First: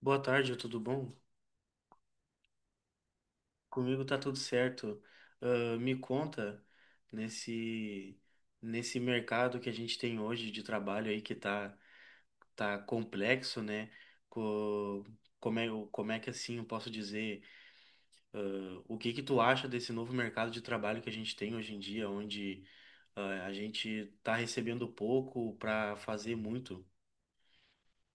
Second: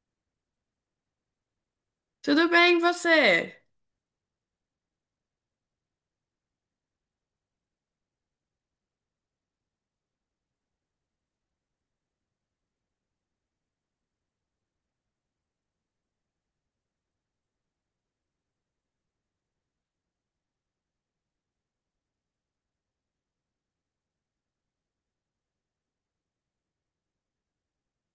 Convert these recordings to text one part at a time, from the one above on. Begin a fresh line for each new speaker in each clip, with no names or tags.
Boa tarde, tudo bom?
Tudo bem, e você?
Comigo tá tudo certo. Ah, me conta nesse nesse mercado que a gente tem hoje de trabalho aí que tá complexo, né? Co- como é que assim eu posso dizer? O que que tu acha desse novo mercado de trabalho que a gente tem hoje em dia, onde a gente tá recebendo pouco para fazer muito?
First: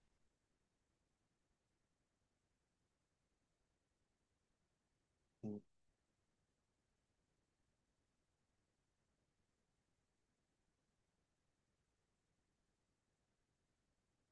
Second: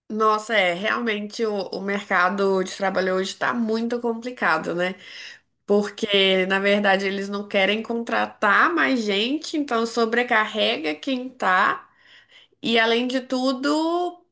Nossa, é, realmente o mercado de trabalho hoje está muito complicado, né? Porque, na verdade, eles não querem contratar mais gente, então sobrecarrega quem tá. E, além de tudo,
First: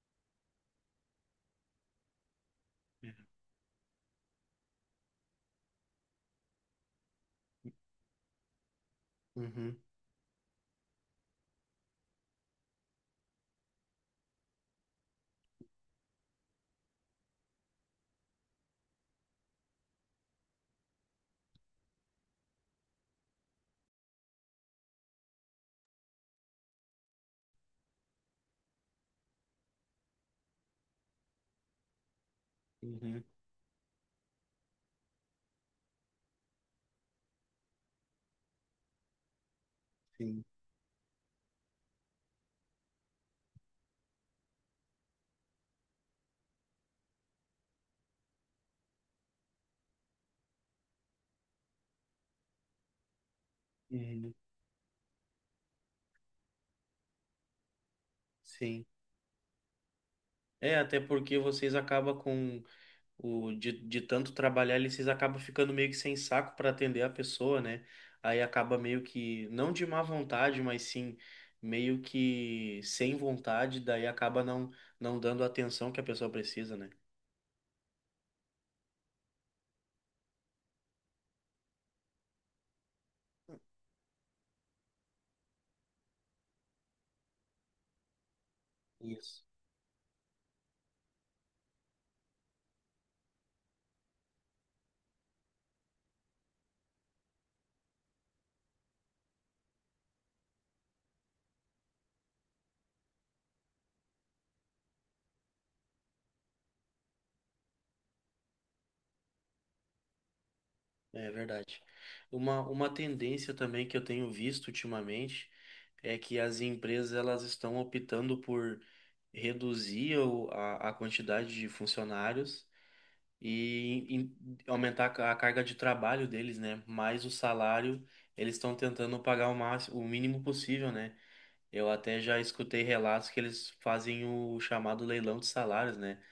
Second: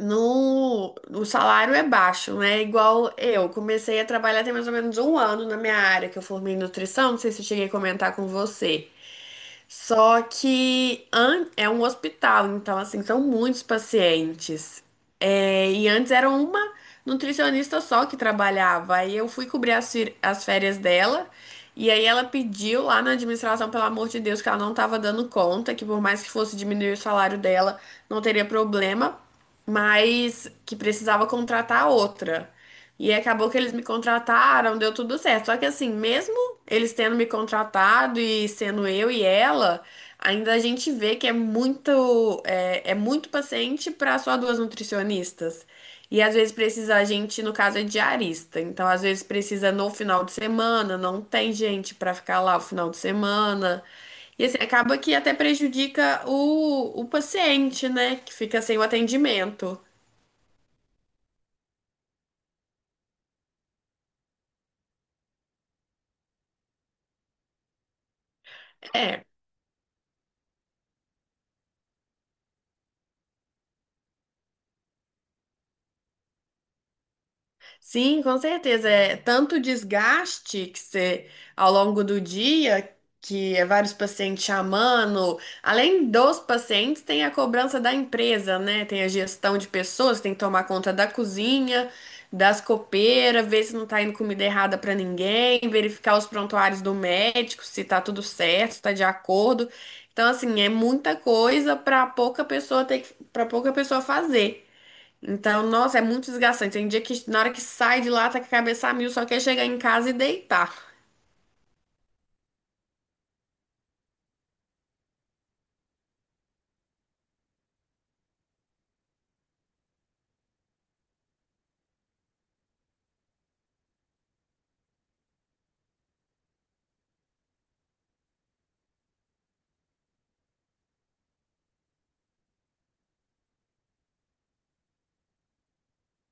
No, o salário é baixo, né? Igual eu comecei a trabalhar tem mais ou menos um ano na minha área, que eu formei em nutrição, não sei se eu cheguei a comentar com você.
Uhum.
Só que é um hospital, então assim, são muitos pacientes. É, e antes era uma nutricionista só que trabalhava. Aí eu fui cobrir as férias dela, e aí ela pediu lá na administração, pelo amor de Deus, que ela não estava dando conta, que por mais que fosse diminuir o salário dela, não teria problema mas que precisava contratar outra. E
Uhum.
acabou que eles me contrataram, deu tudo certo. Só que assim, mesmo eles tendo me contratado e sendo eu e ela,
Sim.
ainda a gente vê que é muito paciente para só duas nutricionistas. E às vezes precisa a gente, no caso é diarista. Então, às vezes precisa no final de semana, não tem gente para ficar lá o final de semana.
Uhum.
E assim, acaba que até prejudica o paciente, né? Que fica sem o
Sim.
atendimento.
É, até porque vocês acabam de tanto trabalhar, eles acabam ficando meio que sem saco para atender a pessoa, né? Aí acaba meio
É.
que, não de má vontade, mas sim meio que sem vontade, daí acaba não dando a atenção que a pessoa precisa, né?
Sim, com certeza. É tanto desgaste que você, ao longo do dia, que é vários pacientes chamando. Além dos pacientes, tem a cobrança da empresa, né? Tem a
Isso.
gestão de pessoas, tem que tomar conta da cozinha, das copeiras, ver se não tá indo comida errada para ninguém, verificar os prontuários do médico, se tá tudo certo, se tá de acordo. Então, assim, é muita coisa para pouca pessoa ter, para pouca pessoa fazer. Então, nossa, é muito desgastante. Tem dia que na hora que sai de lá tá com a cabeça a mil, só quer chegar em casa e deitar.
É verdade. Uma tendência também que eu tenho visto ultimamente é que as empresas elas estão optando por reduzir a quantidade de funcionários e aumentar a carga de trabalho deles, né? Mais o salário, eles estão tentando pagar o máximo, o mínimo possível, né? Eu até já escutei relatos que eles fazem o chamado leilão de salários, né?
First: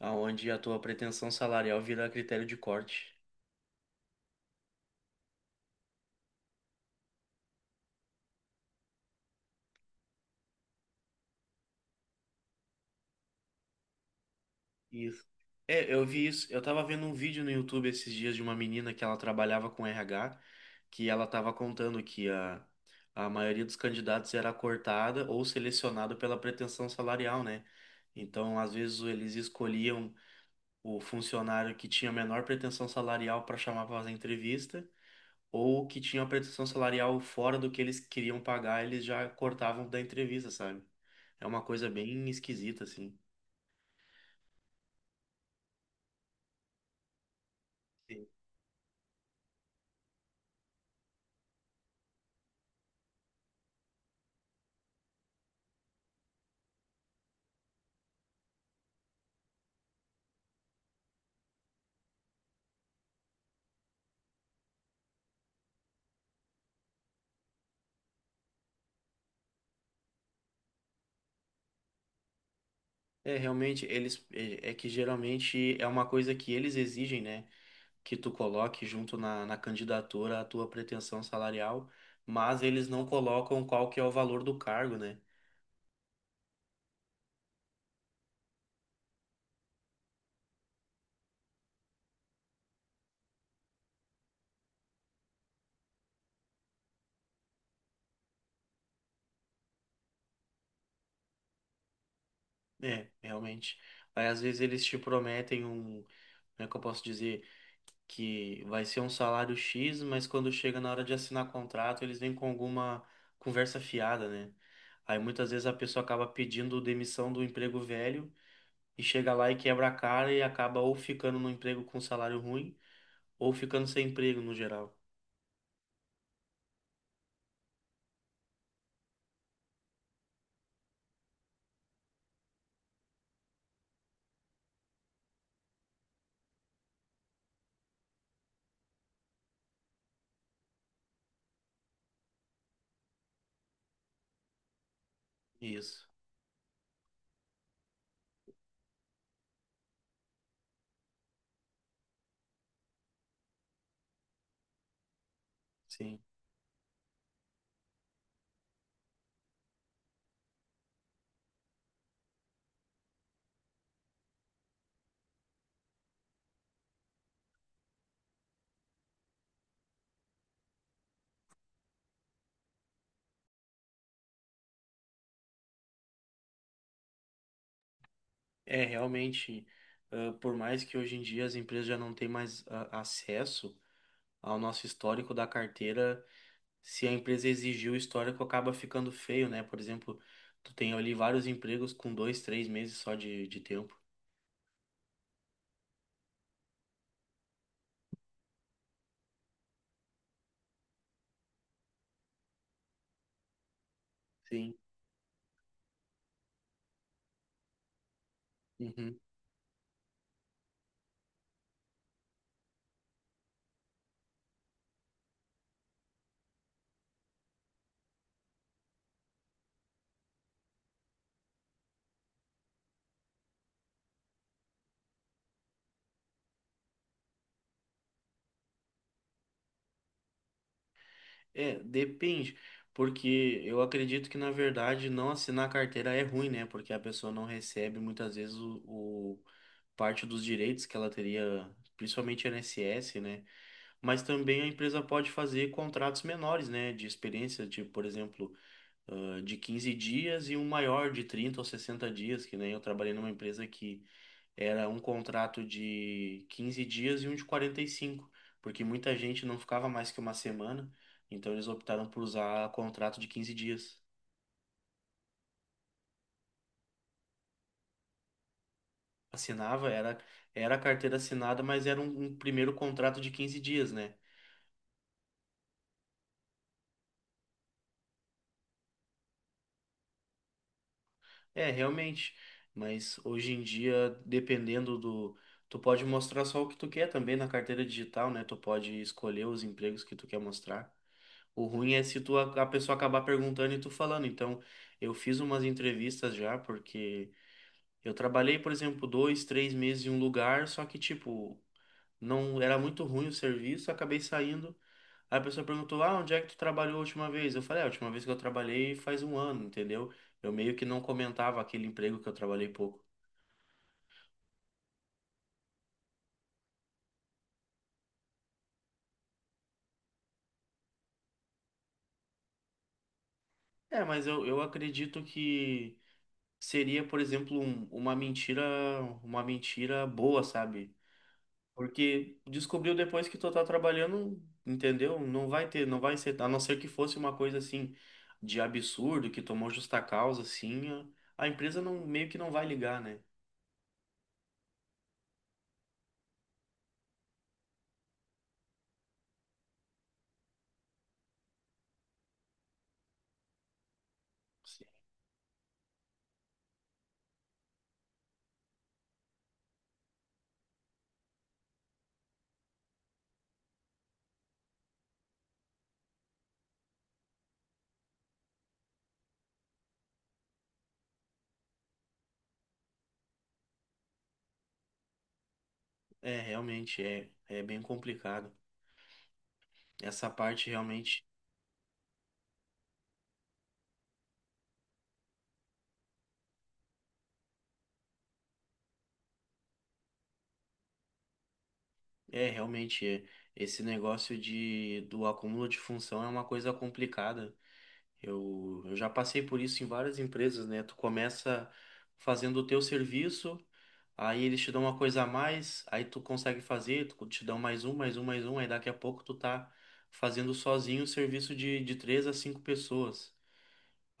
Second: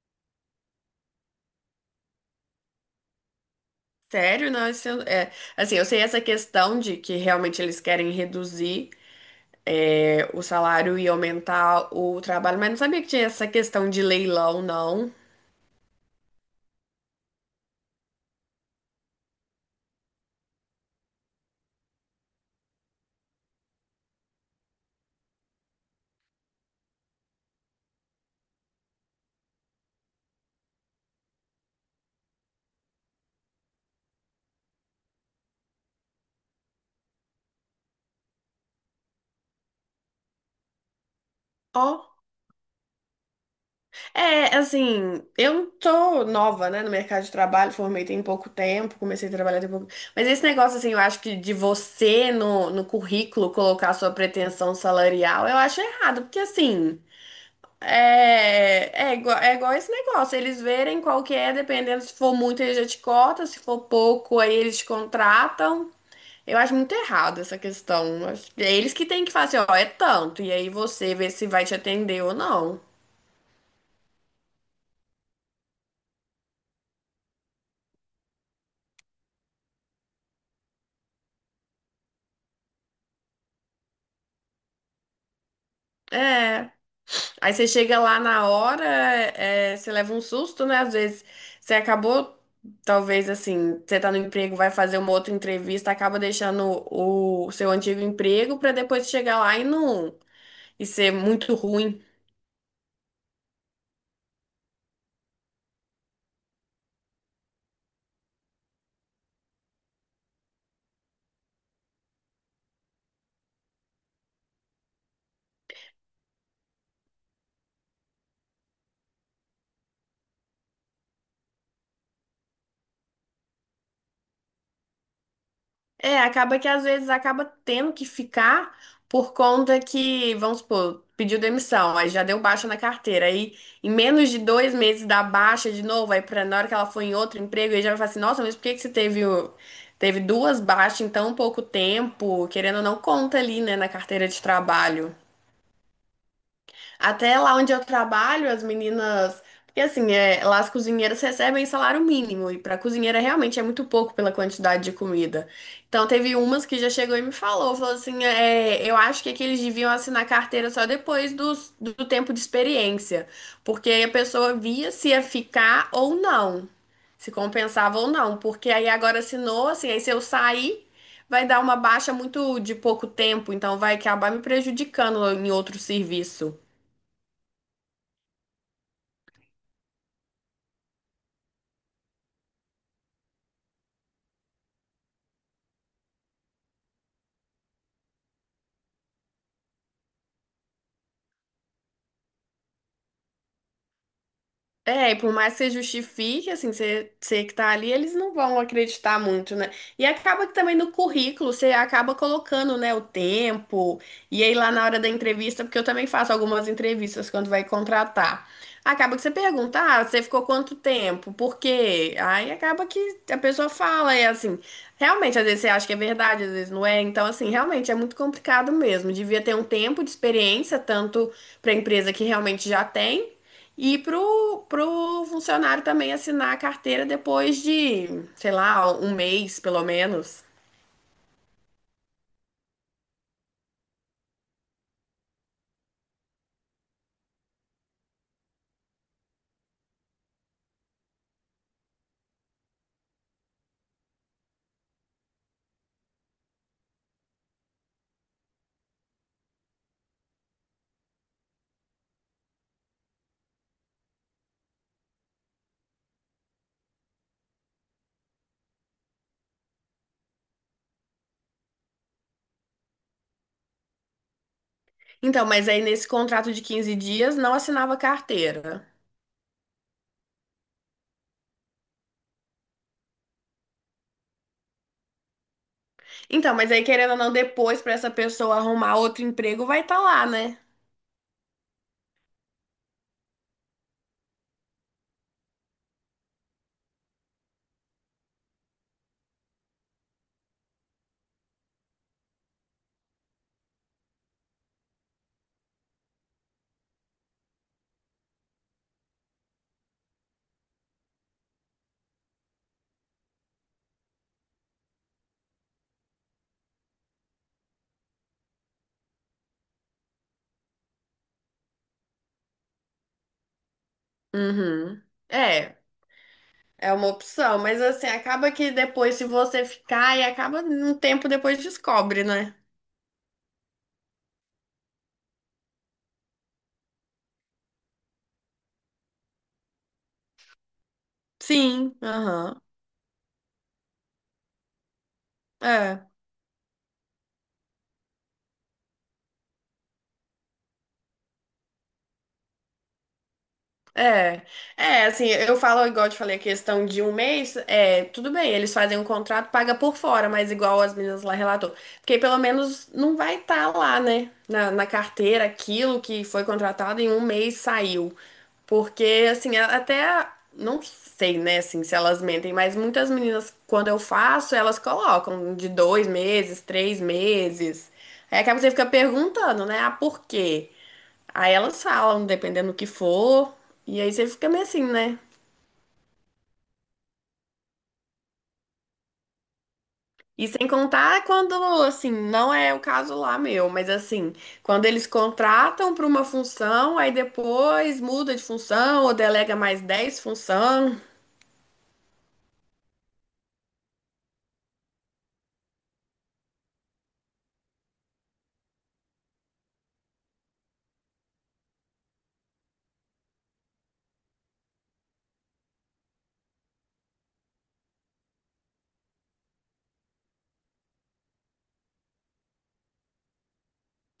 Onde a tua pretensão salarial vira critério de corte.
Sério, não, isso assim, eu sei essa questão de que realmente eles querem reduzir o salário e aumentar o trabalho, mas não sabia que tinha essa questão de leilão, não.
Isso. É, eu vi isso. Eu tava vendo um vídeo no YouTube esses dias de uma menina que ela trabalhava com RH, que ela tava contando que a maioria dos candidatos era cortada ou selecionada pela pretensão salarial, né? Então, às vezes, eles escolhiam o funcionário que tinha menor pretensão salarial para chamar para fazer entrevista, ou que tinha uma pretensão salarial fora do que eles queriam pagar, eles já cortavam da entrevista, sabe? É uma
Ó,
coisa bem esquisita, assim.
é, assim, eu não tô nova, né, no mercado de trabalho, formei tem pouco tempo, comecei a trabalhar tem pouco. Mas esse negócio, assim, eu acho que de você no currículo colocar sua pretensão salarial, eu acho errado, porque assim, é igual esse negócio, eles verem qual que é, dependendo se for muito, eles já te cortam, se for pouco, aí eles te contratam. Eu acho muito errado essa questão. Eu acho que é eles que têm que fazer, ó, é tanto, e aí você vê se vai te atender ou não.
É, realmente, eles é que geralmente é uma coisa que eles exigem, né? Que tu coloque junto na candidatura a tua pretensão salarial, mas eles não colocam qual que é o valor do cargo, né?
É, aí você chega lá na hora, é, você leva um susto, né? Às vezes você acabou, talvez assim, você tá no emprego, vai fazer uma outra entrevista, acaba deixando o seu antigo emprego para depois chegar lá e não e ser muito ruim.
É, realmente. Aí às vezes eles te prometem um, como é que eu posso dizer, que vai ser um salário X, mas quando chega na hora de assinar contrato, eles vêm com alguma conversa fiada, né? Aí muitas vezes a pessoa acaba pedindo demissão do emprego velho e chega lá e quebra a cara e acaba ou ficando no emprego com salário ruim ou ficando sem emprego no geral.
É, acaba que às vezes acaba tendo que ficar por conta que, vamos supor, pediu demissão, aí já deu baixa na carteira. Aí em menos de 2 meses dá baixa de novo, aí pra, na hora que ela for em outro emprego, aí já vai falar assim, nossa, mas por que que você teve, teve duas baixas em tão pouco tempo? Querendo ou não, conta ali, né, na carteira de trabalho.
Isso.
Até lá onde eu trabalho, as meninas. Porque assim, é, lá as cozinheiras recebem salário mínimo, e para cozinheira realmente é muito pouco pela quantidade de comida. Então
Sim.
teve umas que já chegou e me falou, falou assim, é, eu acho que, é que eles deviam assinar carteira só depois do tempo de experiência, porque aí a pessoa via se ia ficar ou não, se compensava ou não, porque aí agora assinou, assim, aí se eu sair, vai dar uma baixa muito de pouco tempo, então vai acabar me prejudicando em outro serviço.
É realmente, por mais que hoje em dia as empresas já não têm mais acesso ao nosso histórico da carteira, se a empresa exigir o histórico, acaba ficando feio, né? Por exemplo, tu tem ali vários empregos com 2, 3 meses só de tempo.
É, e por mais que você justifique, assim, você que tá ali, eles não vão acreditar muito, né? E acaba que também no currículo você acaba colocando, né, o tempo, e aí lá
Sim.
na hora da entrevista, porque eu também faço algumas entrevistas quando vai contratar. Acaba
Uhum.
que você pergunta, ah, você ficou quanto tempo? Por quê? Aí acaba que a pessoa fala, e assim, realmente, às vezes você acha que é verdade, às vezes não é. Então, assim, realmente é muito complicado mesmo. Devia ter um tempo de experiência, tanto para a empresa que realmente já tem. E pro funcionário também assinar a carteira depois de, sei lá, um mês, pelo menos.
É, depende, porque eu acredito que na verdade não assinar carteira é ruim, né? Porque a pessoa não recebe muitas vezes parte dos direitos que ela teria, principalmente INSS, né? Mas também a empresa pode fazer contratos menores, né? De experiência, tipo, por exemplo, de 15 dias e um maior de 30 ou 60 dias, que nem eu trabalhei numa empresa que era um contrato de 15 dias e um de 45, porque muita gente não ficava mais que uma semana, então eles optaram por usar contrato de 15 dias.
Então, mas aí nesse contrato de 15 dias não assinava carteira.
Assinava, era a carteira assinada, mas era um primeiro contrato de 15 dias, né?
Então, mas aí querendo ou não, depois para essa pessoa arrumar outro emprego vai estar lá, né?
É, realmente. Mas hoje em dia, dependendo do. Tu pode mostrar só o que tu quer também na carteira digital, né? Tu pode escolher os empregos que tu quer mostrar. O ruim é se tu, a pessoa acabar perguntando e tu falando. Então, eu fiz umas entrevistas já, porque eu trabalhei, por exemplo, 2, 3 meses em um lugar, só que, tipo, não era muito ruim o serviço, acabei saindo. Aí a pessoa perguntou, ah, onde é que tu trabalhou a última vez? Eu falei, "Ah, a última vez que eu trabalhei faz um ano, entendeu? Eu meio que não comentava aquele emprego que eu trabalhei pouco.
Uhum. É, é uma opção, mas assim, acaba que depois, se você ficar, e acaba um tempo depois descobre, né?
É, mas eu acredito que seria, por exemplo, uma mentira boa, sabe?
Sim,
Porque
aham.
descobriu depois que tu tá trabalhando, entendeu? Não vai ter, não vai ser, a não ser que fosse uma coisa assim de absurdo, que tomou justa causa, assim, a empresa não, meio que não vai ligar, né?
É, assim, eu falo, igual eu te falei, a questão de um mês, é, tudo bem, eles fazem um contrato, paga por fora, mas igual as meninas lá relatou, porque pelo menos não vai estar lá, né, na
Sim.
carteira, aquilo que foi contratado em um mês saiu, porque, assim, até, não sei, né, assim, se elas mentem, mas muitas meninas, quando eu faço, elas colocam de 2 meses, 3 meses, aí acaba que você fica perguntando, né, ah, por quê? Aí elas falam, dependendo do que for. E aí você fica meio assim, né?
É, realmente é bem complicado. Essa
E sem
parte
contar
realmente
quando, assim, não é o caso lá meu, mas assim, quando eles contratam para uma função, aí depois muda de função ou delega mais 10 função.
é, realmente é. Esse negócio do acúmulo de função é uma coisa complicada. Eu já passei por isso em várias empresas, né? Tu começa fazendo o teu serviço. Aí eles te dão uma coisa a mais, aí tu consegue fazer, tu te dão mais um, mais um, mais um, aí daqui a pouco tu tá fazendo sozinho o serviço de três a cinco pessoas.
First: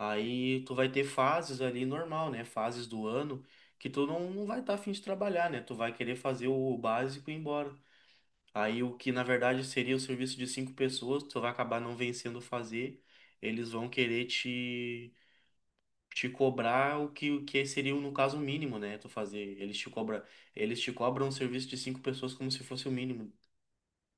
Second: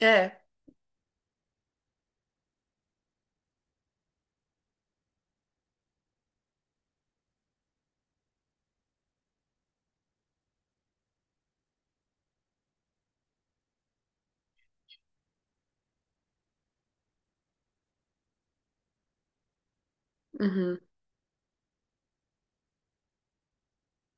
É.
tu vai ter fases ali normal, né? Fases do ano que tu não vai estar tá afim de trabalhar, né? Tu vai querer fazer o básico e ir embora. Aí o que na verdade seria o serviço de cinco pessoas, tu vai acabar não vencendo fazer, eles vão querer te cobrar o que seria, no caso, o mínimo, né? Tu fazer. Eles te cobra,
Uhum.
eles te cobram um serviço de cinco pessoas como se fosse o mínimo.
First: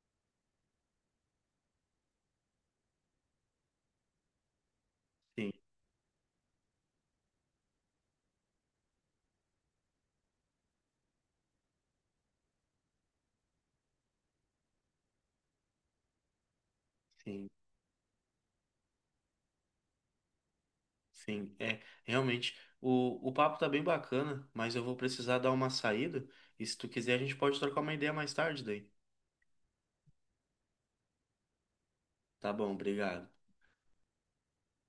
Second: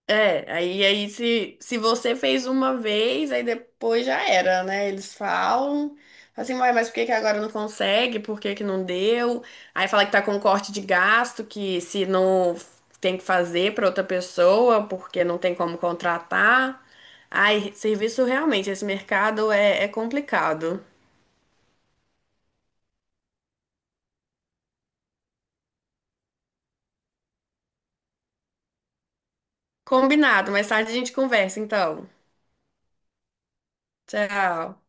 É, aí, aí se você fez uma vez, aí depois já era, né? Eles
Sim,
falam assim, "Uai, mas por que que agora não consegue? Por que que não deu?" Aí fala que tá com corte de gasto, que se não tem que fazer pra outra pessoa, porque não tem como contratar.
sim,
Ai, serviço realmente, esse mercado é, é complicado.
sim. É, realmente. O papo tá bem bacana, mas eu vou precisar dar uma saída. E se tu quiser, a gente pode trocar uma ideia mais tarde daí.
Combinado, mais tarde a gente conversa, então.
Tá bom, obrigado.
Tchau.